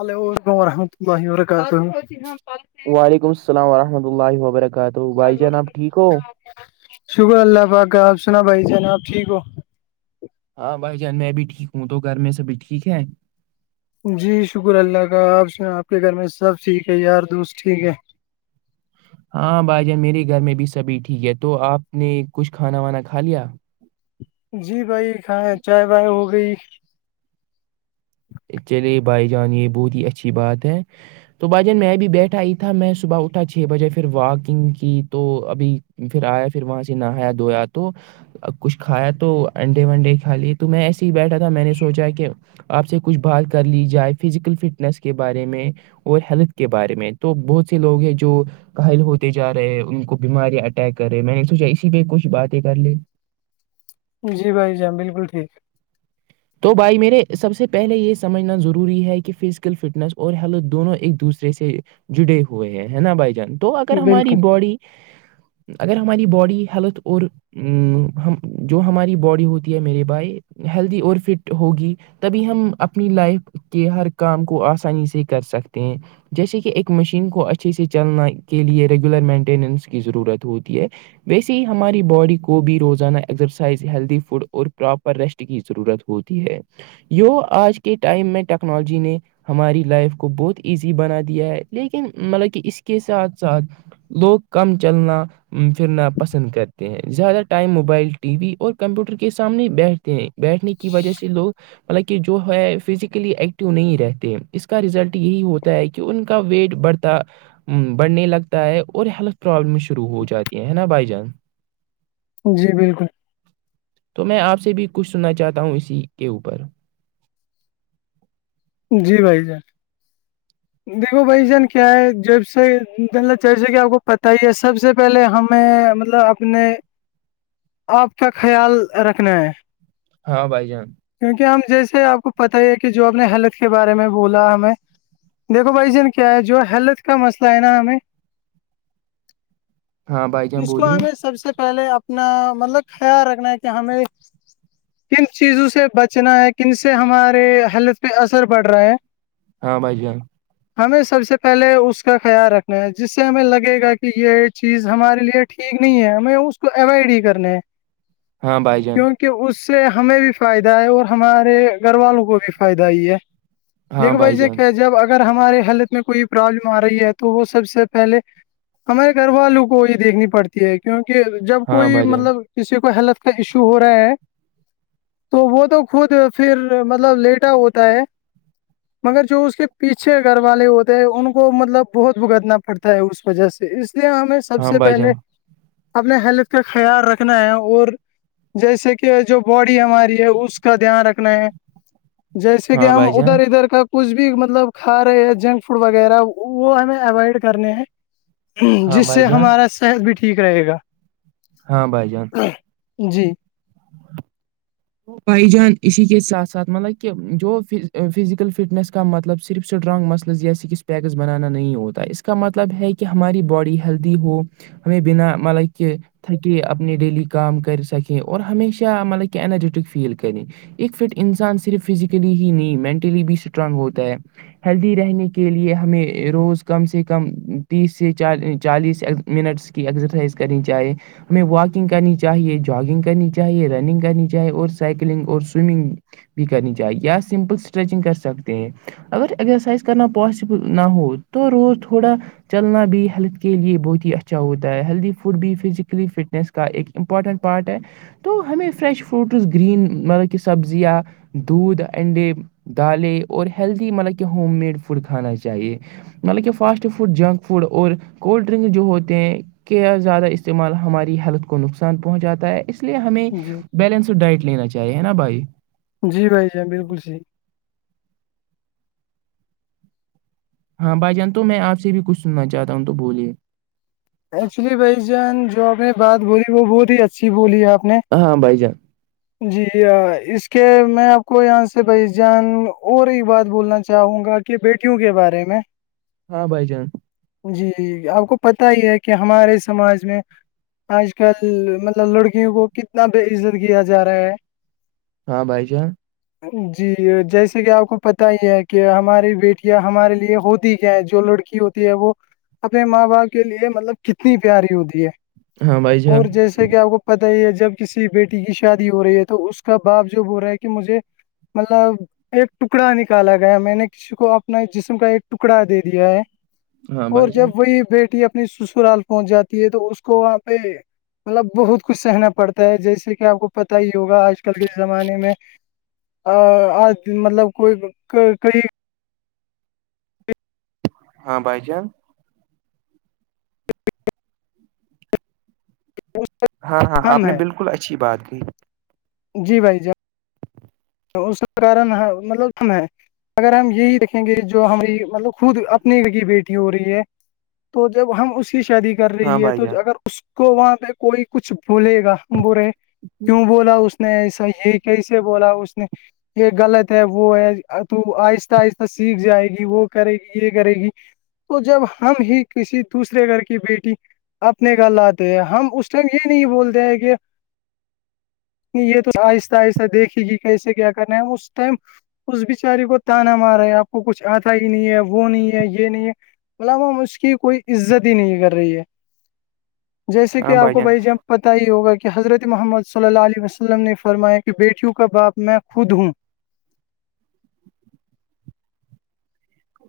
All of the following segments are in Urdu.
العل ولیکم ورحمۃ اللہ وبرکاتہ وعلیکم السل ورحمۃ اللہ و برکاتہ شکر اللہ وقہ آپ سنا بھائی جناب ٹھیک ہو ہاں بھائی جان میں بھی ٹھیک ہوں تو گھر میں سبھی ٹھیک ہے جی شکر اللہ کا آپ آپ کے گھر میں سب ٹھیک ہے یار دوست ٹھیک ہے ہاں بھائی جان میرے گھر میں بھی سبھی ٹھیک ہے تو آپ نے کچھ کھانا وانا کھا لیا جی بھائی کھائے چائے بائے ہو گئی چلے بھائی جان یہ بہت ہی اچھی بات ہے تو بھجن میں ا بھی بیٹھائی تھا میں صبح اٹھا چھ بجے پھر واکنگ کی تو ابھی پھر آیا پھر وہاں سے نہایا دھویا تو کچھ کھایا تو انڈے وڈے کھا لیے تو میں ایسے ہی بیٹھا تھا میں نے سوچا کہ آپ سے کچھ بات کر لی جائے فزیکل فٹنس کے بارے میں اور ہیلتھ کے بارے میں تو بہت سے لوگ ہیں جو گل ہوتے جا رہے ان کو بیماریاں اٹیک کر رہے میں نے سوچا اسی پہ کچھ باتیں کر لے جی بھائی جی بالکل ٹھیک تو بھائی میرے سب سے پہلے یہ سمجھنا ضروری ہے کہ فزیکل فٹنس اور ہیلتھ دونوں ایک دوسرے سے جڑے ہوئے ہیں نا بھائی جان تو اگر ہماری باڈی [unintelligible] اگر ہماری باڈی ہیلتھ اور ا ہم جو ہماری باڈی ہوتی ہے میرے بھائی ہیلدی اور فٹ ہوگی تبھی ہم اپنی لائف کے ہر کام کو آسانی سے کر سکتے ہیں جیسے کہ ایک مشین کو اچھے سے چلنا کے لیے ریگولر مینٹیننس کی ضرورت ہوتی ہے ویسے ہی ہماری باڈی کو بھی روزانہ ایکسرسائز ہیلدی فوڈ اور پراپر ریسٹ کی ضرورت ہو ہوتی ہے آج کے ٹائم میں ٹیکنالوجی نے ہماری لائف کو بہت ایزی بنا دیا ہے لیکن مطلب کہ اس کے ساتھ ساتھ لوگ کم چلنا پھرنا پسند کرتے ہیں زیادہ ٹائم موبائل ٹی وی اور کمپیوٹر کے سامنے بیٹھتے ہیں بیٹھنے کی کی وجہ سے لوگ مطلب کہ جو ہے فزیکلی ایکٹو نہیں رہتے اس کا ریزلٹ یہی ہوتا ہے کہ کہ ان کا ویٹ بڑھتا بڑھنے لگتا ہے اور ہیلتھ پرابلم شروع ہو جاتی ہیں نا بائی جان جی بالکل [unintelligible] تو میں آپ سے بھی کچھ سننا چاہتا ہوں اسی کے اوپر جی بھائی جان دیکھو بھائی جان کیا ہے ج سے جیسے کہ آپ کو پتا ہی ہے سب سے س پہلے ہمیں مطلب اپنے آپ کا خیال رکھنا ہے ہاں بھائی جان کیونکہ ہم جیسے آپ کو پت ہی ہے کہ جو آپ نے حلک کے بارے میں بولا ہمیں دیکھو بھائی جین کیا ہے جو ہیلت کا مسئلہ ہے نا ہمیں ہاں بھائی جان اس کو بولیے ہمیں سب سے پہلے اپ [unintelligible] اپنا مطلب خیال رکھنا ہے کہ ہمیں کن چیزوں سے بچنا ہے کن سے ہمارے ہیلتھ پہ اثر پڑ رہا ہے ہاں بھائی جان [unintelligible] ہمیں سب سے پہلے اس کا خیال رکھنا ہے جس سے ہمیں لگے گا کہ یہ چیز ہمارے لیے ٹھیک نہیں ہے ہمیں اس کو اوائڈ ہی کرنا ہے ہاں بائی جان کہ اس سے ہمیں بھی فائدہ ہے اور ہمارے گھر والوں کو بھی فائدہ ہی ہے ہاں دیکھو بھائی یہ جان کہ جب اگر ہمارے ہیلتھ میں کوئی پرابلم آ رہی ہے تو وہ سب سے پہلے ہمارے گھر والوں کو یہ دیکھنی پڑتی ہے کیونکہ جب ہاں کوئی بھائی جان مطلب جس سے کوئی ہیلتھ کا ایشو ہو رہا ہے تو وہ تو خود پھر مطلب لیٹا ہوتا ہے مگر جو اس کے پیچھے گھر والے ہوتے ہیں ان کو مطلب بہت بھگتنا پڑتا ہے اس وجہ سے اس لیے ہمیں سب ہاں سے بھائی جان پہلے اپنے ہیلتھ کا خیال رکھنا ہے اور جیسے کہ جو باڈی ہماری ہے اس کا دھیان رکھنا ہے جیسے کہ ہاں ہم بھائی ادھر جان ادھر کا کچھ بھی مطلب کھا رہے ہیں جنک فوڈ وغیرہ وہ ہمیں اوائڈ کرنے ہیں ہاں جس سے بھائی جان ہمارا صحت بھی ٹھیک رہے گا ہاں بائی جان جی بائی جان اسی کے ساتھ ساتھ مطلب کہ جو فزیکل فٹنیس کا مطلب صرف اسٹرانگ مسلز یا سکس پیکس بنانا نہیں ہوتا ہے اس کا مطلب ہے کہ ہماری باڈی ہیلدی ہو ہمیں بنا مل کہ تھک اپنی ڈیلی کام کر سکیں اور ہمیشہ مطلب کہ انرج فیل کریں ایک فٹ انسان صرف فزیکلی ہی نہیں مینٹلی بھی اسٹرانگ ہوتا ہے ہیلدی رہنے کے لیے ہمیں روز کم سے کم تیس سے چالیس منٹس کی ایکزرسائز کرنی چاہی ہمیں واکنگ کرنی چاہیے جگنگ کرنی چاہیے رننگ کرنی چاہیے چاہے اور سائکلنگ اور سوئمنگ بھی کرنی چاہیے یا سمپل اسٹریچنگ کر سکتے ہیں اگر ایزرسائز کرنا پاسبل نہ ہو تو روود تھوڑا چلنا بھی ہیلتھ کے لیے بہت ہی اچھا ہوتا ہے ہیلدی فوڈ بھی فزیکلی فٹنیس ایک امپورٹنٹ پارٹ ہے تو ہمیں فریش فروٹس گرین مطلب کہ سبزیاں دودھ اینڈے دالیں اور ہیلدی مطلب کہ ہوم میڈ فوڈ کھانا چاہیے مطلب کہ فاسٹ فوڈ جنک فوڈ اور کولڈ ڈرنک جو ہوتے ہیں کے زیادہ استعمال ہماری ہیلتھ کو نقصان پہنچاتا ہے اس لیے ہمیں جی بیلنسڈ ڈائٹ لینا چاہیے نا بھائی جی بھائی جان بالکل جی ہاں بائی جان تو میں آپ سے بھی کچھ سننا چاہتا ہوں تو بولیے ایکچولی بھائی جان جو آپ نے بات بولی وہ بہت ہی اچھی بولی آپ نے ہاں ہاں بائی جان جی اس کے میں آپ کو یہاں سے بھائی جان اور ایک بات بولنا چاہوں گا کہ کے بیٹیوں کے بارے میں ہاں بھائی جان جی آپ کو پت ہی ہے کہ ہمارے سماج میں آج کل مطلب لڑکیوں کو کتنا بے عزت کیا جا رہا ہے ہاں بھائی جان ا جی جیسے کہ آپ کو پتا ہی ہے کہ ہماری بیٹیاں ہمارے لیے ہوتی کیا ہیں جو لڑکی ہوتی وہ اپنے ماں باپ کے لیے مطلب کتنی پیاری ہوتی ہے ہاں بھائی اور جان جیسا کہ آپ کو پتا ہی ہے جب کسی بیٹی کی ش شادی ہو رہی ہے تو اس کا بااب جوب ہو رہا ہے کہ مجھے مطلب ایک ٹکڑا نکالا گیا میں نے کسی کو اپنا جسم کا ایک ٹکڑا دے دیا ہے ہاں بھائی اور جب جان وہی بیٹی اپنی سسرال پہنچ جاتی ہے تو اس کو وہاں پہ مطلب بہت کچھ سہنا پڑتا ہے جیسے کہ آپ کو پتا ہے یوگا آج کل کے زمانے میں مطلب کوئی کئی ہاں بائی جان ہاں ہاں آپ ہم نے ہے بالکل اچھی بات کہ جی بھائی ج اس کا کارن مطلب ہے اگر ہم یہی د گے جو ہماری مطلب خود اپنی کی بیٹی ہو رہی ہے تو جب ہم اسی شادی کر ہاں رہی ہے بھائی تو جان اگر اس کو وہاں پہ کوئی کچھ بھولے گا برے کیوں بولا اس نے ایسا یہ کیسے بولا اس نے یہ غلط ہے وہ ہے تو آہستہ آہستہ سیکھ جائے گی وہ کرے گی یہ کرے گی تو جب ہم ہی کسی دوسرے گھر کی بیٹی- اپنے گھر لاتے ہیں ہم اس ٹائم یہ نہیں بولتے ہیں کہ- یہ تو آہستہ- آہستہ دیکھے گی کیسے کیا کرنا ہے اس ٹائم- اس بچاری کو تانا مار رہا ہے آپ کو کچھ آتا ہی نہیں ہے وہ نہیں ہے یہ نہیں ہے- مل وہ اس کی کوئی عزت ہی نہیں کر رہی ہے جیسے کہ ہاں آپ کو جان بھائی جب پتہ ہی ہوگا کہ حضرت محمد صلی اللہ علیہ وسلم نے فرمایا کہ بیٹیوں کا باپ میں خود ہوں-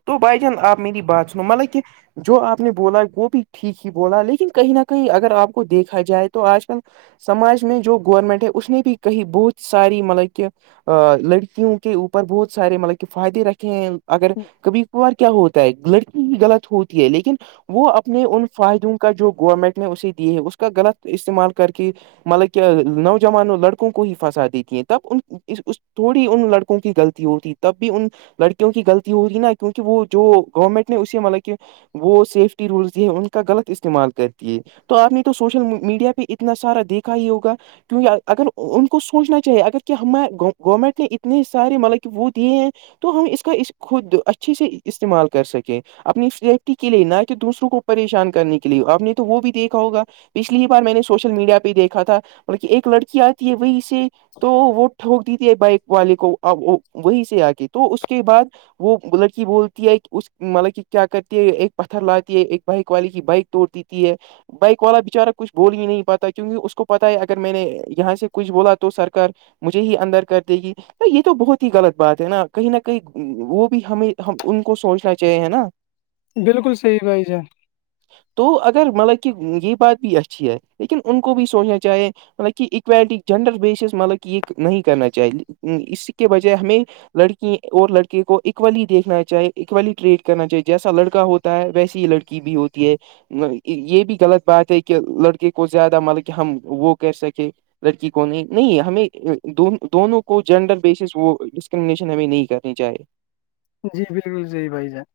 تو بھائی جان آپ میری بات سنو مطلب کہ- جو آپ نے بولا وہ بھی ٹھیک ہی بولا لیکن کہیں نہ کہیں اگر آپ کو دیکھا جائے تو آج کل- سماج میں جو گورنمنٹ ہے اس نے بھی کہی بہت ساری مطلب کہ ا لڑکیوں کے اوپر بہت سارے مطلب کہ فائدے رکھے ہیں اگر- کبھی کبھار کیا ہوتا ہے لڑکی ہی غلط ہوتی ہے لیکن وہ اپنے ان فائدوں کا جو گورنمنٹ نے اسے دیے ہے اس کا غلط استعمال کر کے- مطلب کہ نوجوان لڑکوں کو ہی پھنسا دیتی ہیں تب ان- اس تھوڑی ان لڑکوں کی غلطی ہوتی تب بھی ان لڑکیوں کی غلطی ہوتی نا- کیونکہ وہ جو گورنمنٹ نے اسے مطلب کہ- وہ سیفٹی رولز یہ ہے ان کا غلط استعمال کرتی ہے- تو آپ نے تو سوشل میڈیا پہ اتنا سارا دیکھا ہی ہوگا- کیونکہ اگر ان کو سوچنا چاہیے اگر کہ ہم گورنمنٹ نے اتنے سارے مطلب کہ وہ دیے ہیں- تو ہم اس کا خود اچھے سے استعمال کر سکیں- اپنی سیفٹی کے لیے نہ کہ دوسروں کو پریشان کرنے کے لیے آپ نے تو وہ بھی دیکھا ہوگا- پچھلی بار میں نے سوشل میڈیا پہ ہی دیکھا تھا بطلب کہ ایک لڑکی آتی ہے وہی- تو وہ ٹوک دی تھی ہے بائک والے کو- وہی سے آگ تو اس کے بعد وہ ب- بولتی ہے اس مطلب کہ کیا کرتی ہے ایک پتھر لاتی ہے ایک بائک والی کی بائک توڑ دیتی ہے- بائک والا بچارہ کچھ بول ہی نہیں پاتا کیونکہ اس کو پتا ہے اگر میں نے یہاں سے کچھ بولا تو سرک- مجھے ہی اندر کر دے گی تو یہ تو بہت ہی غلط بات ہے نا کہیں نہ کہیں وہ بھی ہمیں- ہم ان کو سوچنا چاہیے ہے نا- بالکل صحیح بھائی جا- تو اگر مطلب کہ یہ بات بھی اچھی ہے لیکن ان کو بھی سوچنا چاہیے- مطلب کہ اویلٹی جنڈر بیسس مطلب کہ یہ نہیں کرنا چاہیے اس کے بجائے ہمیں- لڑکی اور لڑکے کو اکولی دیکھ- نا چاہے اکولی ٹریٹ کرنا چاہیے جیسا لڑکا ہوتا ہے ویسی ہی لڑکی بھی ہوتی ہے- یہ بھی غلط بات ہے کہ لڑکے کو زیادہ مطلب کہ ہم وہ کر سکیں- لڑکی کو نہیں نہیں ہمیں دونوں کو جینڈر بیسس وہ- شن ابھی نہیں کرنی چاہے- جی بالکل جی بھائی جان-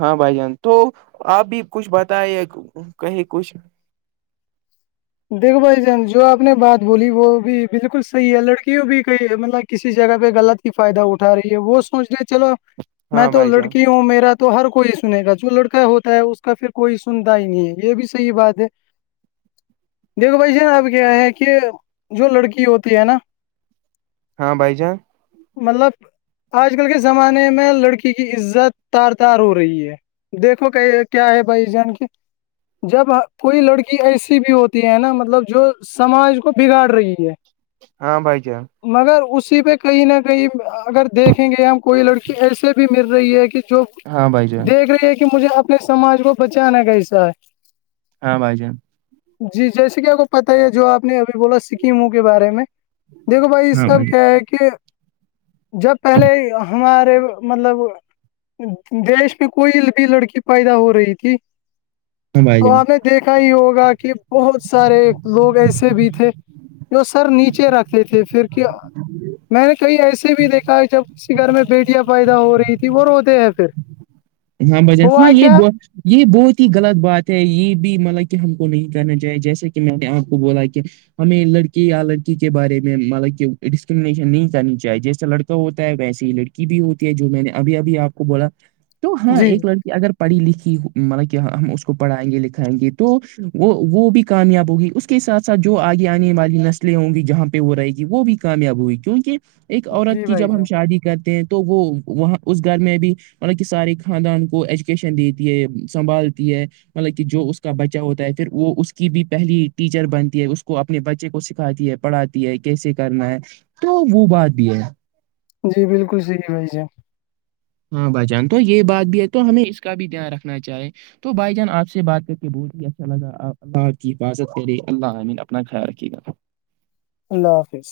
ہاں بھائی جان تو آپ بھی کچھ بتائے کہے کچھ- دیکھو بھائی جان جو آپ نے بات بولی وہ بھی بالکل صحیح ہے لڑکیوں بھی کہئی مطلب کسی جگہ پہ غلط- فائدہ اٹھا رہی ہے وہ سوچ رہے چلو میں ہاں تو بھائی جان لڑکیوں- وں میرا تو ہر کوئی سنے گا جو لڑکا ہوتا ہے اس کا پھر کوئی سنتا ہی نہیں ہے یہ بھی صحی بات ہے- دیکھو بھائی جرا اب کیا ہے کہ جو لڑکی ہوتی ہے نا ہاں بائی جان- مطلب آج کل کے زمانے میں لڑکی کی عزت تار تار ہو رہی ہے- دیکھو کہ کیا ہے بھائی جان کے جب کوئی لڑکی ایسی بھی ہوتی- ہیں نا مطلب جو سماج کو بگاڑ رہی ہے- ہاں بھائی جان مگر اسی پہ کہیں نہ کہیں اگر دیکھیں گے ہم کوئی لڑکی ایسے بھی مل رہی ہے کہ جو- ہاں بھائی جان دیکھ رہی کہ مجھے اپنے سماج کو بچانا کیسا ہے- ہاں بھائی جان جی جیسے کہ آپ کو پتا ہے جو آپ نے ابھی بولا سکیموں کے بارے میں دیکھو بھائی اس سح کیا ہے کہ جب پہلے ہمارے مطلب دیش میں کوئی بھی لڑکی پیدا ہو رہی تھی ہاں بھائی تو جان آپ نے دیکھا ہی ہوگا کہ بہت سارے لوگ ایسے بھی تھے جو سر نیچے رکھتے تھے پھر کیا میں نے کہئی ایسے بھی دیکھا ہے جب اس گھر میں بیٹیاں پیدا ہو رہی تھی وہ روتے ہیں پھر ہاں بج ہاں ہوا یہ کیا دو یہ بہت ہی غلط بات ہے یہ بھی مطلب کہ ہم کو نہیں کرنا چاہی جیسے کہ میں نے آپ کو بولا کہ ہمیں لڑکی یا لڑکی کے بارے میں مطلب کہ ڈسکرمنیشن نہیں کرنی چاہیے جیسے لڑکی تو ہوتا ہے ویس ہی لڑکی بھی ہوتی ہے جو میں نے ابھی ابھی آپ کو بولا تو ہاں جی ایک لڑکی اگر پڑھی لکھی مطلب کہاں ہم اس کو پڑھائیں گے لکھائیں گے تو وہ وہ بھی کامیاب ہوگی کے ساتھ ساتھ جو آگے آنے والی نسلیں ہوں گی جہاں پہ وہ رہے گی وہ بھی کامیاب ہوئی کیونکہ ایک عورت جی کی بھائی جب ہم جان شادی کرتے ہیں تو وہ وہاں اس گھر میں بھی مطلب کہ سارے خاندان کو ایجوکیشن دیتی ہے سنبھالتی ہے مطلب کہ جو اس کا بچہ ہوتا ہے پھر وہ اس کی بھی پہلی ٹیچر بنتی ہے اس کو اپنے بچے کو سکھاتی ہے پڑاتی ہے کیسے کرنا ہے تو وہ بات بھی ہے جی بالکل سحیح بھائی ہے ہاں بھائی جان تو یہ بات بھی ہے تو ہمیں اس کا بھی دھیان رکھنا چاہے تو بھائی جان آپ سے بات کر کے بول اچھا لگا آپ اللہ آپ کی حفاظت کرے اللہ عامین اپنا خیال رکھیے گا اللہ حافظ